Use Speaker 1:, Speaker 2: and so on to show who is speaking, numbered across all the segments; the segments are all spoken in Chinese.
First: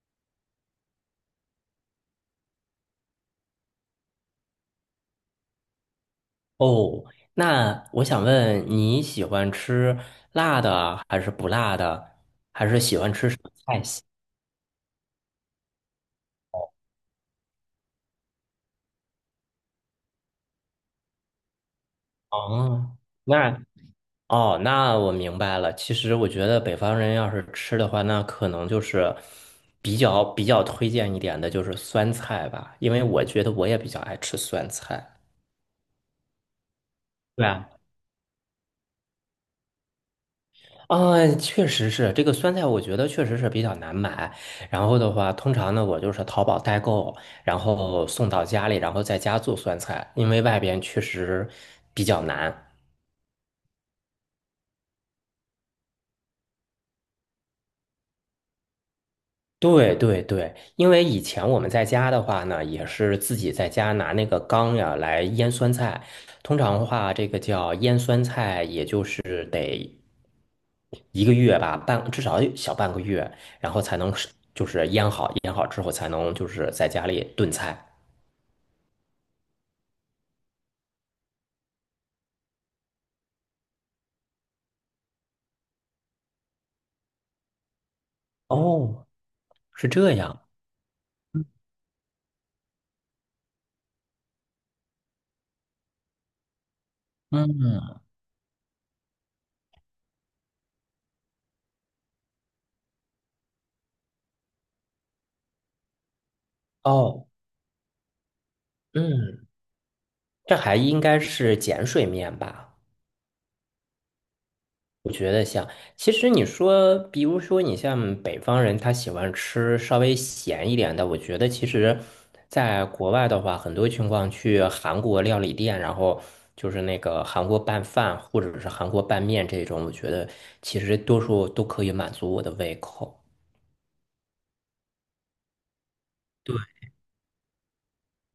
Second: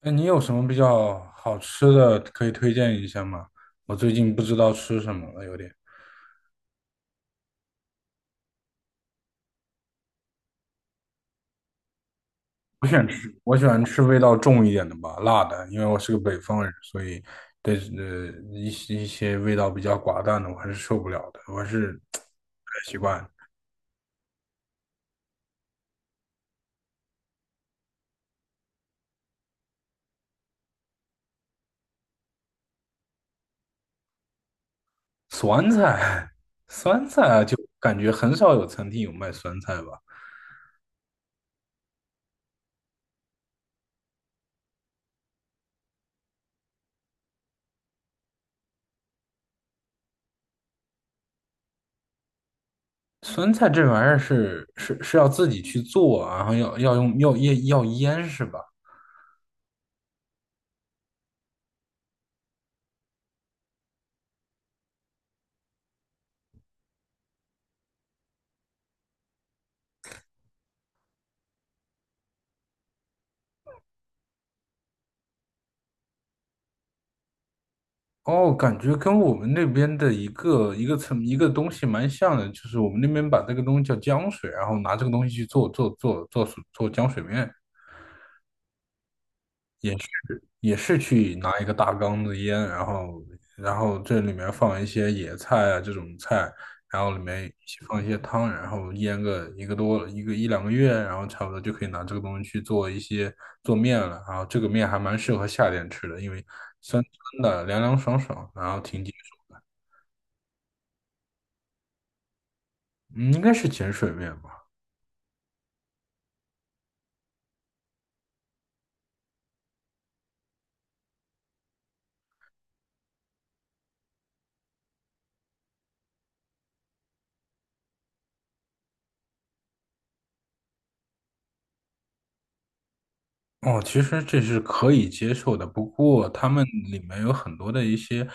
Speaker 1: 哎，你有什么比较好吃的可以推荐一下吗？我最近不知道吃什么了，有点。
Speaker 2: 哦，那我想问你喜欢吃辣的还是不辣的，还是
Speaker 1: 不喜
Speaker 2: 喜
Speaker 1: 欢
Speaker 2: 欢吃
Speaker 1: 吃，
Speaker 2: 什么
Speaker 1: 我喜
Speaker 2: 菜
Speaker 1: 欢吃
Speaker 2: 系？
Speaker 1: 味道重一点的吧，辣的，因为我是个北方人，所以对呃一些味道比较寡淡的我还是受不了的，我还是不太
Speaker 2: 哦，
Speaker 1: 习惯。
Speaker 2: 那哦,那我明白了。其实我觉得北方人要是吃的话，那可能就是比较推荐一点的就是酸菜吧，因为我觉得我也比较爱吃酸菜。
Speaker 1: 酸菜，酸菜啊，
Speaker 2: 对
Speaker 1: 就感觉很少有餐厅有卖酸菜吧。
Speaker 2: 啊，确实是这个酸菜，我觉得确实是比较难买。然后的话，通常呢，我就是淘宝代购，然后送到家里，然后在家做酸菜，因为外边确实比较难。
Speaker 1: 酸菜这玩意儿是要自己去做啊，然后要腌是吧？
Speaker 2: 对对对，因为以前我们在家的话呢，也是自己在家拿那个缸呀来腌酸菜。通常的话，这个叫腌酸菜，也就是得一个月吧，半至少小半个月，然后才能是就是腌好，腌好之后才能就是在家里炖菜。
Speaker 1: 哦，感觉跟我们那边的一个东西蛮像的，就是我们那边把这个东西叫浆水，然后拿这个东西去做浆水面，
Speaker 2: 哦，是这样。
Speaker 1: 也是去拿一个大缸子腌，然后这里面放一些野菜啊这种菜，然后里面一起
Speaker 2: 嗯，
Speaker 1: 放一些汤，然后腌个一个多一个一两个月，然后差不多就可以拿这个东西去做一些做面了。然后这个面还蛮适合夏天吃的，因为酸
Speaker 2: 哦，
Speaker 1: 酸的，凉凉爽爽，然后挺解
Speaker 2: 嗯，
Speaker 1: 暑。
Speaker 2: 这还应该是碱水面吧？
Speaker 1: 嗯，应该是碱水面吧。
Speaker 2: 我觉得像，其实你说，比如说你像北方人，他喜欢吃稍微咸一点的。我觉得其实，在国外的话，很多情况去韩国料理店，然后就是那个韩国拌饭或者是韩国拌面这种，我觉得其实多数都可以满足我的胃口。
Speaker 1: 哦，其实这是可以接受的，不过他
Speaker 2: 对，
Speaker 1: 们里面有很多的一些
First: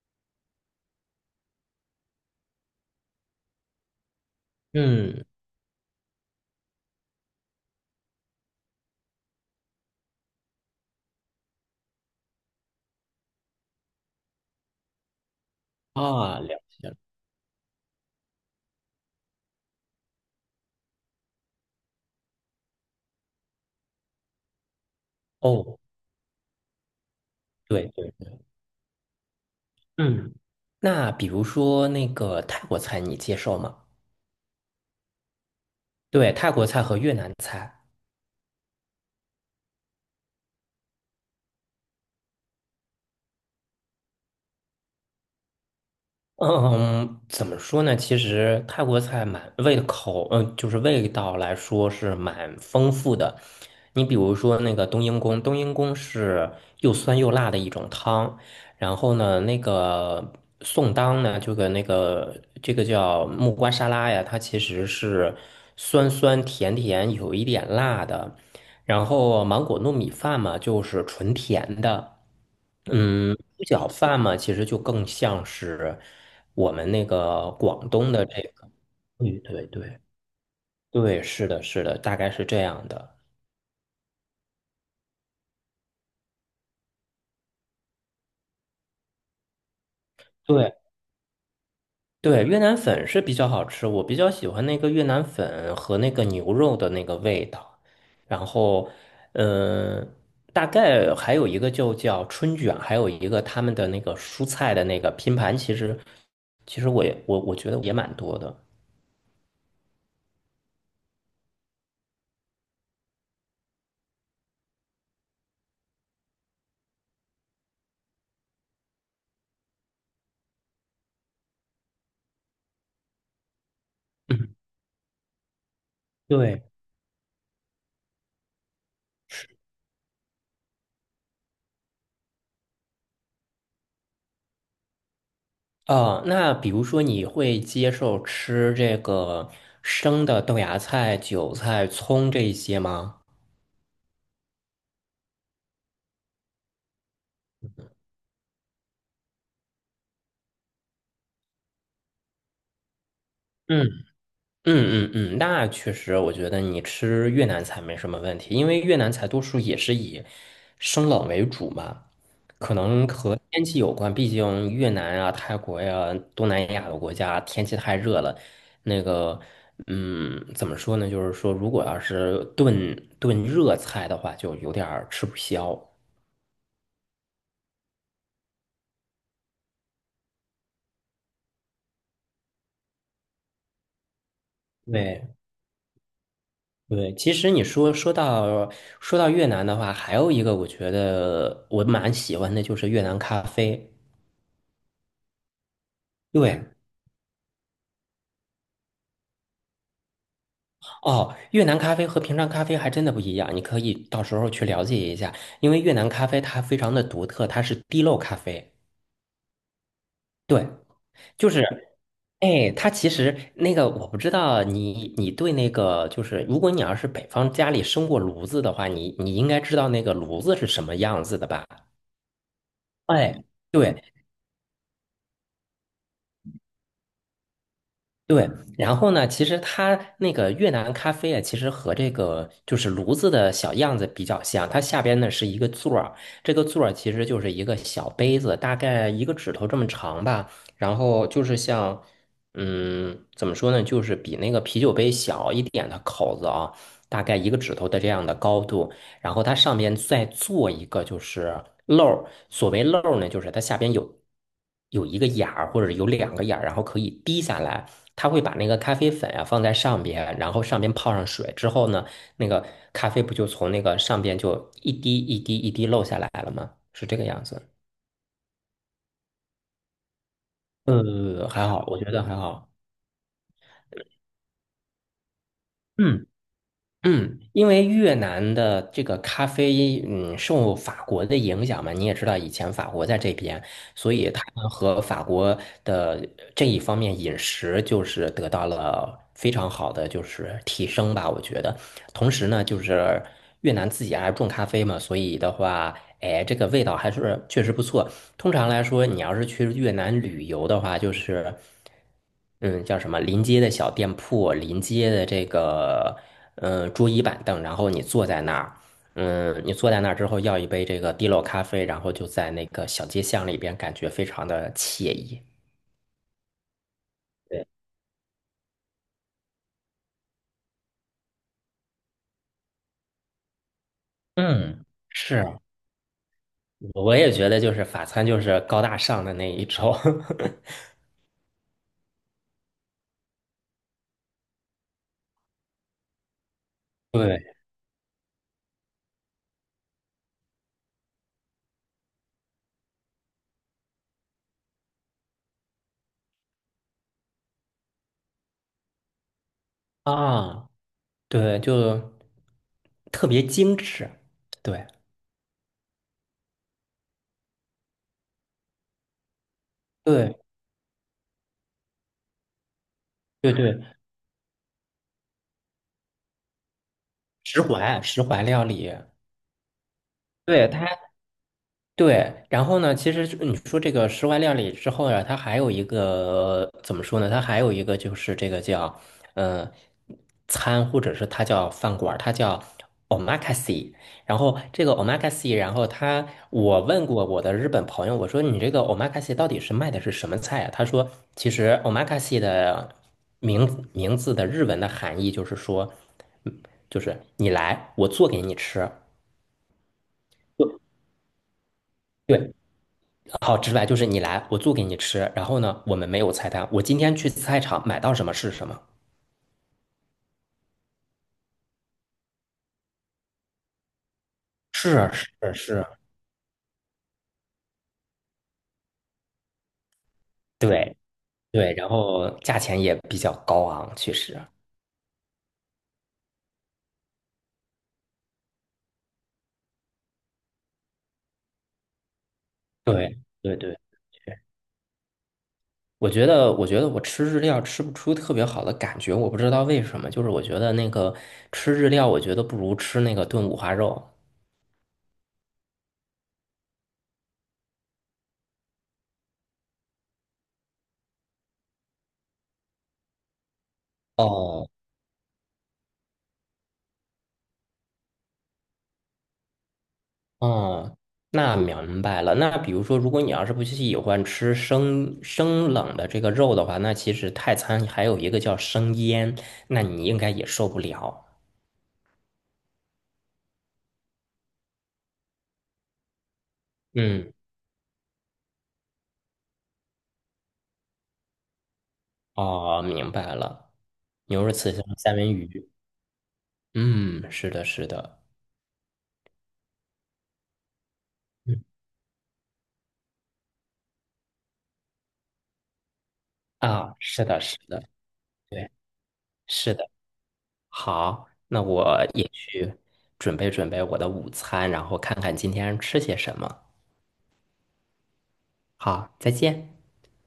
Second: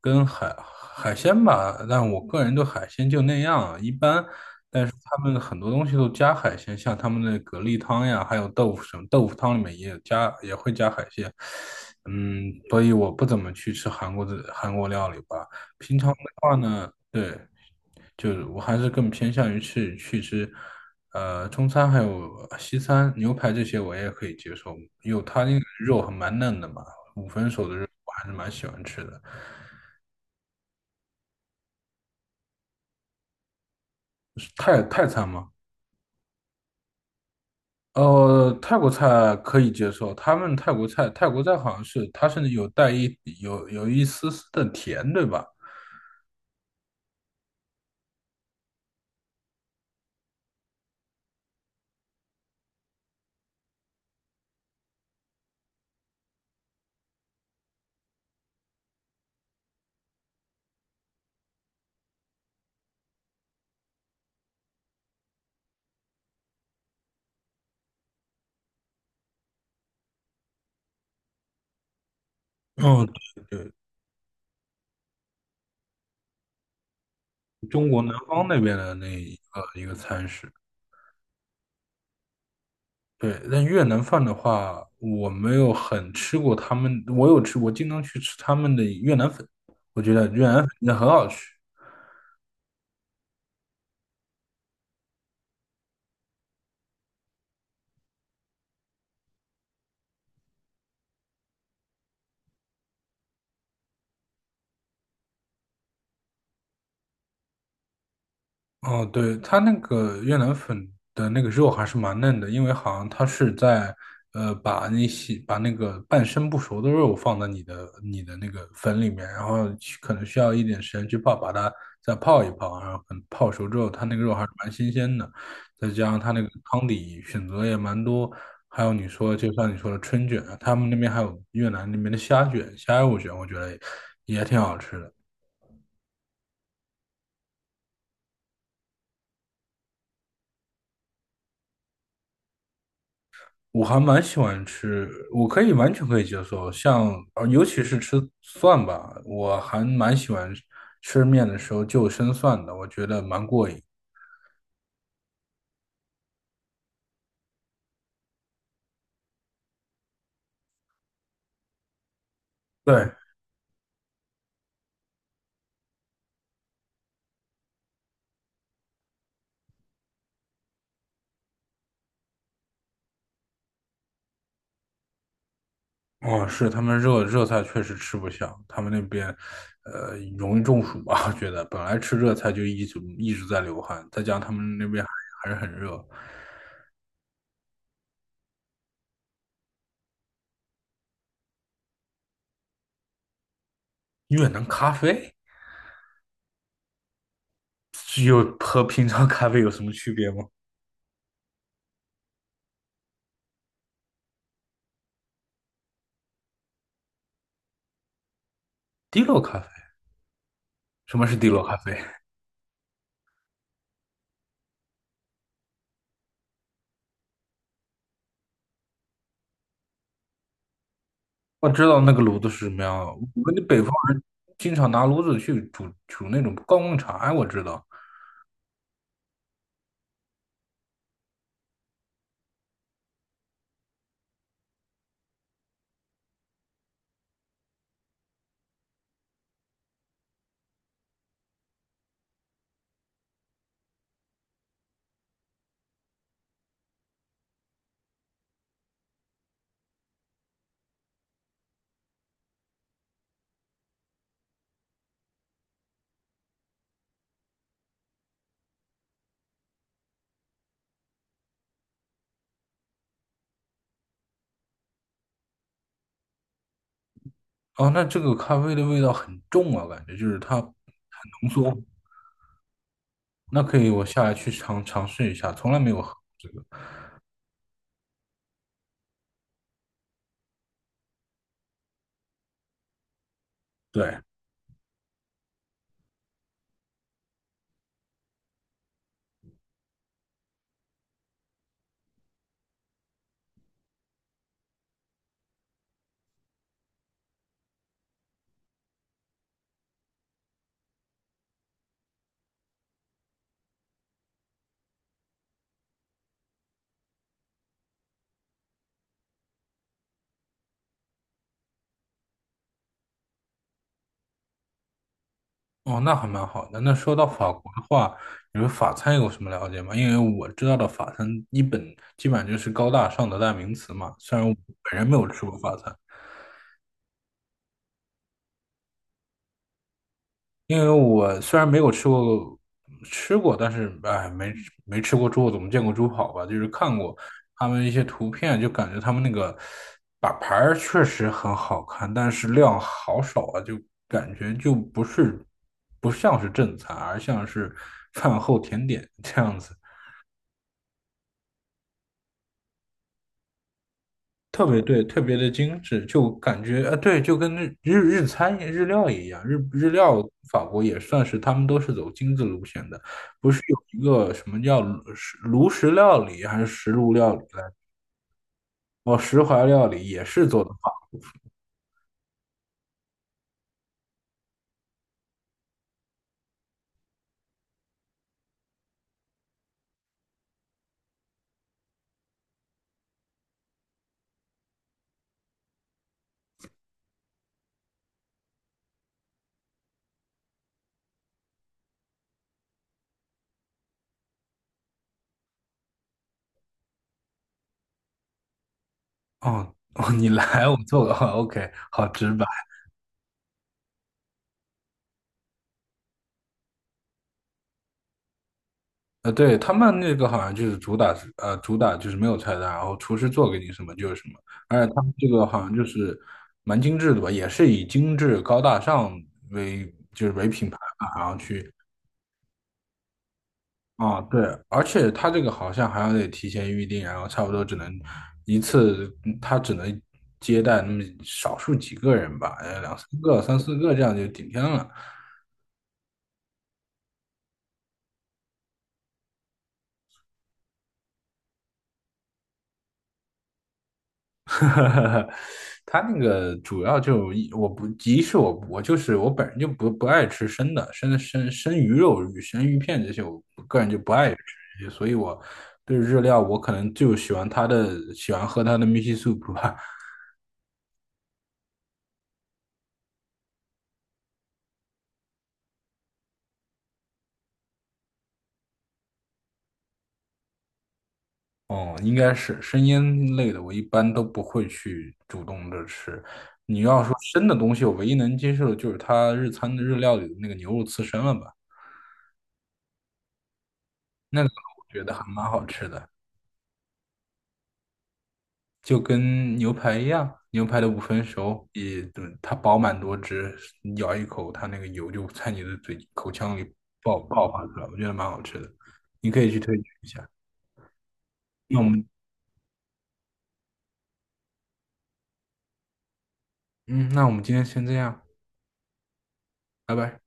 Speaker 1: 跟海鲜吧，但我个人对海鲜就那样，一般。但是他
Speaker 2: 嗯，
Speaker 1: 们很多东西都加海鲜，像他们的蛤蜊汤呀，还有豆腐什么，豆腐汤里面也有加，也会加海鲜。嗯，所以我不怎么去吃韩国料理吧。平常的
Speaker 2: 啊，了
Speaker 1: 话
Speaker 2: 解
Speaker 1: 呢，
Speaker 2: 了。
Speaker 1: 对。就是我还是更偏向于去吃，中餐，还有西餐，牛排这些我也可以接受，因为它那个
Speaker 2: 哦，
Speaker 1: 肉还蛮嫩的嘛，五分熟的肉
Speaker 2: 对
Speaker 1: 我
Speaker 2: 对，
Speaker 1: 还是蛮喜欢吃的。
Speaker 2: 嗯，那比如说那个泰国菜，你接受吗？
Speaker 1: 是泰餐吗？
Speaker 2: 对，泰国菜和越南菜。
Speaker 1: 呃，泰国菜可以接受，他们泰国菜好像是它至有带一有有一丝丝的甜，对吧？
Speaker 2: 嗯，怎么说呢？其实泰国菜蛮味口，嗯，就是味道来说是蛮丰富的。你比如说那个冬阴功，冬阴功是又酸又辣的一种汤。然后呢，那个宋当呢，就跟那个这个叫木瓜沙拉呀，它其实是酸酸甜甜，有一点辣的。然后芒果糯米饭嘛，就是纯甜的。
Speaker 1: 哦，对
Speaker 2: 嗯，猪
Speaker 1: 对，
Speaker 2: 脚饭嘛，其实就更像是我们那个广
Speaker 1: 中国南
Speaker 2: 东的这
Speaker 1: 方那
Speaker 2: 个，
Speaker 1: 边的那
Speaker 2: 对
Speaker 1: 一
Speaker 2: 对
Speaker 1: 个一个
Speaker 2: 对
Speaker 1: 餐食。
Speaker 2: 对，是的，是的，大概是这样的。
Speaker 1: 对，但越南饭的话，我没有很吃过他们，我经常去吃他们的越南粉，我觉得越南粉
Speaker 2: 对
Speaker 1: 真的很好吃。
Speaker 2: 对，越南粉是比较好吃，我比较喜欢那个越南粉和那个牛肉的那个味道。然后，嗯，大概还有一个就叫春卷，还有一个他们的那个蔬菜的那个拼盘，其实其实我觉得也蛮多的。
Speaker 1: 哦，对，它那个越南粉的那个肉还是蛮嫩的，因为好像它是在把那些把那个半生不熟的肉放在你的那个粉里面，然后去可能需要一点时间去泡，把它再泡一泡，然后可能泡熟之后，它那个肉还是
Speaker 2: 嗯，
Speaker 1: 蛮新鲜的，再加上它那个
Speaker 2: 对，
Speaker 1: 汤底选择也蛮多。还有你说，就像你说的春卷啊，他们那边还有越南那边的虾卷、虾肉卷，我觉得也挺好吃的。
Speaker 2: 哦，那比如说你会接受吃这个生的豆芽菜、韭菜、葱这一些吗？
Speaker 1: 我还蛮喜欢吃，我可以完全可以接受。像尤其是吃蒜吧，我还蛮喜欢吃面的时候就生蒜的，我觉得蛮过瘾。
Speaker 2: 嗯嗯，那确实，我觉得你吃越南菜没什么问题，因为越南菜多数也是以生冷为主嘛，可能
Speaker 1: 对。
Speaker 2: 和天气有关，毕竟越南啊、泰国呀、东南亚的国家天气太热了，那个。嗯，怎么说呢？就是说，如果要是炖热菜的话，就有点儿吃不消。
Speaker 1: 哦，是他们热菜确实吃不下，他们那边容易中暑吧。我觉得本来吃热菜就一直在流汗，再加上他们那边
Speaker 2: 对，
Speaker 1: 还是很热。
Speaker 2: 对，其实你说说到越南的话，还有一个我觉得我蛮喜欢的就是越南咖啡。
Speaker 1: 越南咖啡
Speaker 2: 对，
Speaker 1: 有和平常咖啡有什么区别吗？
Speaker 2: 哦，越南咖啡和平常咖啡还真的不一样，你可以到时候去了解一下，因为越南咖啡它非常的独特，它是滴漏咖啡。
Speaker 1: 滴落咖啡，
Speaker 2: 对，
Speaker 1: 什么是滴
Speaker 2: 就是，
Speaker 1: 落咖啡？
Speaker 2: 哎，它其实那个我不知道你对那个就是，如果你要是北方家里生过炉子的话，你应该知道那个炉子是什么样子的吧？
Speaker 1: 我知道那个炉子是什么样的，
Speaker 2: 哎。
Speaker 1: 我们北方
Speaker 2: 对，
Speaker 1: 人经常拿炉子去煮那种高粱茶呀，我知道。
Speaker 2: 对，然后呢，其实它那个越南咖啡啊，其实和这个就是炉子的小样子比较像。它下边呢是一个座儿，这个座儿其实就是一个小杯子，大概一个指头这么长吧。然后就是像，嗯，怎么说呢，就是比那个啤酒杯小一点的口子啊，大概一个指头的这样的高度。然后它上面再做一个就是漏儿，所谓漏儿呢，就是它下边有一个眼儿或者有两个眼儿，然后可以滴下来。它会把那个咖啡粉啊放在上边，然后上边泡上水之后呢，那个咖啡不就从那个上边就一滴一滴一滴漏下来了吗？是这个样子。
Speaker 1: 哦，那这个咖啡的味道很重啊，感觉就是它很
Speaker 2: 呃，
Speaker 1: 浓
Speaker 2: 还
Speaker 1: 缩。
Speaker 2: 好，我觉得还好。
Speaker 1: 那可以，我下来去尝试一下，从来没有喝过
Speaker 2: 嗯
Speaker 1: 这个。
Speaker 2: 嗯，因为越南的这个咖啡，嗯，受法国的影响嘛，你也知道，以前法国在这边。所
Speaker 1: 对。
Speaker 2: 以他们和法国的这一方面饮食就是得到了非常好的就是提升吧，我觉得。同时呢，就是越南自己还种咖啡嘛，所以的话，哎，这个味道还是确实不错。通常来说，你要是去越南旅游的话，就是，嗯，叫什么临街的小店铺，临街的这个，嗯，桌椅板凳，然后你坐在那儿。嗯，你坐在那儿之后，要一杯这个滴漏咖啡，然后就在那个小街巷里边，感觉非常的惬意。
Speaker 1: 哦，那还蛮好的。那说到法国
Speaker 2: 对，
Speaker 1: 的话，你们法餐有什么了解吗？因为我知道的法餐基本上就是高大上的代名词嘛，虽然我
Speaker 2: 嗯，
Speaker 1: 本人没有吃
Speaker 2: 是，
Speaker 1: 过法餐。
Speaker 2: 我也觉得就是法餐就是高大上的那一种。
Speaker 1: 因为 我虽然没有吃过吃过，但是哎，没吃过猪，怎么见过猪跑吧，就是看过
Speaker 2: 对
Speaker 1: 他们一些图片，就感觉他们那个把牌儿确实很好看，但是量好少啊，就感觉就不是不像是正餐，而像是饭后甜点这样子。
Speaker 2: 啊，对，就特别精致。
Speaker 1: 特别
Speaker 2: 对
Speaker 1: 对，特别的精致，就感觉啊，对，就跟日日料一样。日日料
Speaker 2: 对
Speaker 1: 法国也算是，他们都是走精致路线的，不
Speaker 2: 对
Speaker 1: 是
Speaker 2: 对，
Speaker 1: 有一个什么叫炉石料理，还是石炉料理来
Speaker 2: 石
Speaker 1: 着？
Speaker 2: 怀石怀料理，
Speaker 1: 哦，石怀料理也是做
Speaker 2: 对，
Speaker 1: 的
Speaker 2: 它
Speaker 1: 法。
Speaker 2: 对，然后呢，其实就你说这个室外料理之后呀，它还有一个怎么说呢？它还有一个就是这个叫呃餐，或者是它叫饭馆儿它叫 omakase。然后这个 omakase,然后他我问过我的日本朋友，我说你这个 omakase 到底是卖的是什么菜啊？他说其实 omakase 的名字的日文的含义就是说，嗯就是你来，我做给你吃。
Speaker 1: 哦哦，你来我做个 OK，好直白。
Speaker 2: 对，好直白，就是你来，我做给你吃。然后呢，我们没有菜单，我今天去菜场买到什么是什么。
Speaker 1: 呃，对，他们那个好像就是主打就是没有菜单，然后厨师做给你什么就是什么，而且他
Speaker 2: 是
Speaker 1: 们这个
Speaker 2: 是
Speaker 1: 好像就
Speaker 2: 是，
Speaker 1: 是蛮精致的吧，也是以精致高大上为就是为品牌
Speaker 2: 对
Speaker 1: 吧，然后去
Speaker 2: 对，然后价钱也比较高昂，确
Speaker 1: 啊。
Speaker 2: 实。
Speaker 1: 对，而且他这个好像还要得提前预定，然后差不多只能一次，嗯他只能接待那么少数几个人吧，呃，两三
Speaker 2: 对
Speaker 1: 个、
Speaker 2: 对
Speaker 1: 三
Speaker 2: 对，
Speaker 1: 四个这样就
Speaker 2: 是
Speaker 1: 顶天了。
Speaker 2: 我觉得我吃日料吃不出特别好的感觉，我不知道为什么，就是我觉得那个吃日料，我觉得不如吃那个炖五花肉。
Speaker 1: 它那个主要就一我不一是我我就是我本人就不爱吃生的，生鱼片这些，我个人就不爱
Speaker 2: 哦
Speaker 1: 吃，所以我对日料我可能就喜欢喜欢喝它的 miso s u p 吧。
Speaker 2: 哦，那明白了。那比如说，如果你要是不喜欢吃生冷的这个肉的话，那其实泰餐还有一个叫生腌，那你应该也受不了。
Speaker 1: 哦，应该是生腌类的，我一般都不会去主动的吃。你要说
Speaker 2: 嗯，
Speaker 1: 生的东西，我唯一能接受的就是它日餐的日料里的那个牛肉刺身了吧，
Speaker 2: 哦，明白了。
Speaker 1: 那
Speaker 2: 牛
Speaker 1: 个
Speaker 2: 肉刺身、
Speaker 1: 我觉得
Speaker 2: 三
Speaker 1: 还
Speaker 2: 文
Speaker 1: 蛮好
Speaker 2: 鱼。
Speaker 1: 吃的。
Speaker 2: 嗯，是的，是的。
Speaker 1: 就跟牛排一样，牛排的五分
Speaker 2: 嗯，
Speaker 1: 熟也，嗯它饱满多汁，咬一口，它那个油就在你的口腔里
Speaker 2: 啊，是的，
Speaker 1: 爆
Speaker 2: 是
Speaker 1: 发出
Speaker 2: 的，
Speaker 1: 来，我觉得蛮好吃的，
Speaker 2: 对，
Speaker 1: 你可以去
Speaker 2: 是
Speaker 1: 推荐
Speaker 2: 的。
Speaker 1: 一下。
Speaker 2: 好，那
Speaker 1: 那我
Speaker 2: 我
Speaker 1: 们，
Speaker 2: 也去准备我的午餐，然后看看今天吃些什么。
Speaker 1: 嗯，那我们今天先这样，
Speaker 2: 好，再见。
Speaker 1: 拜拜。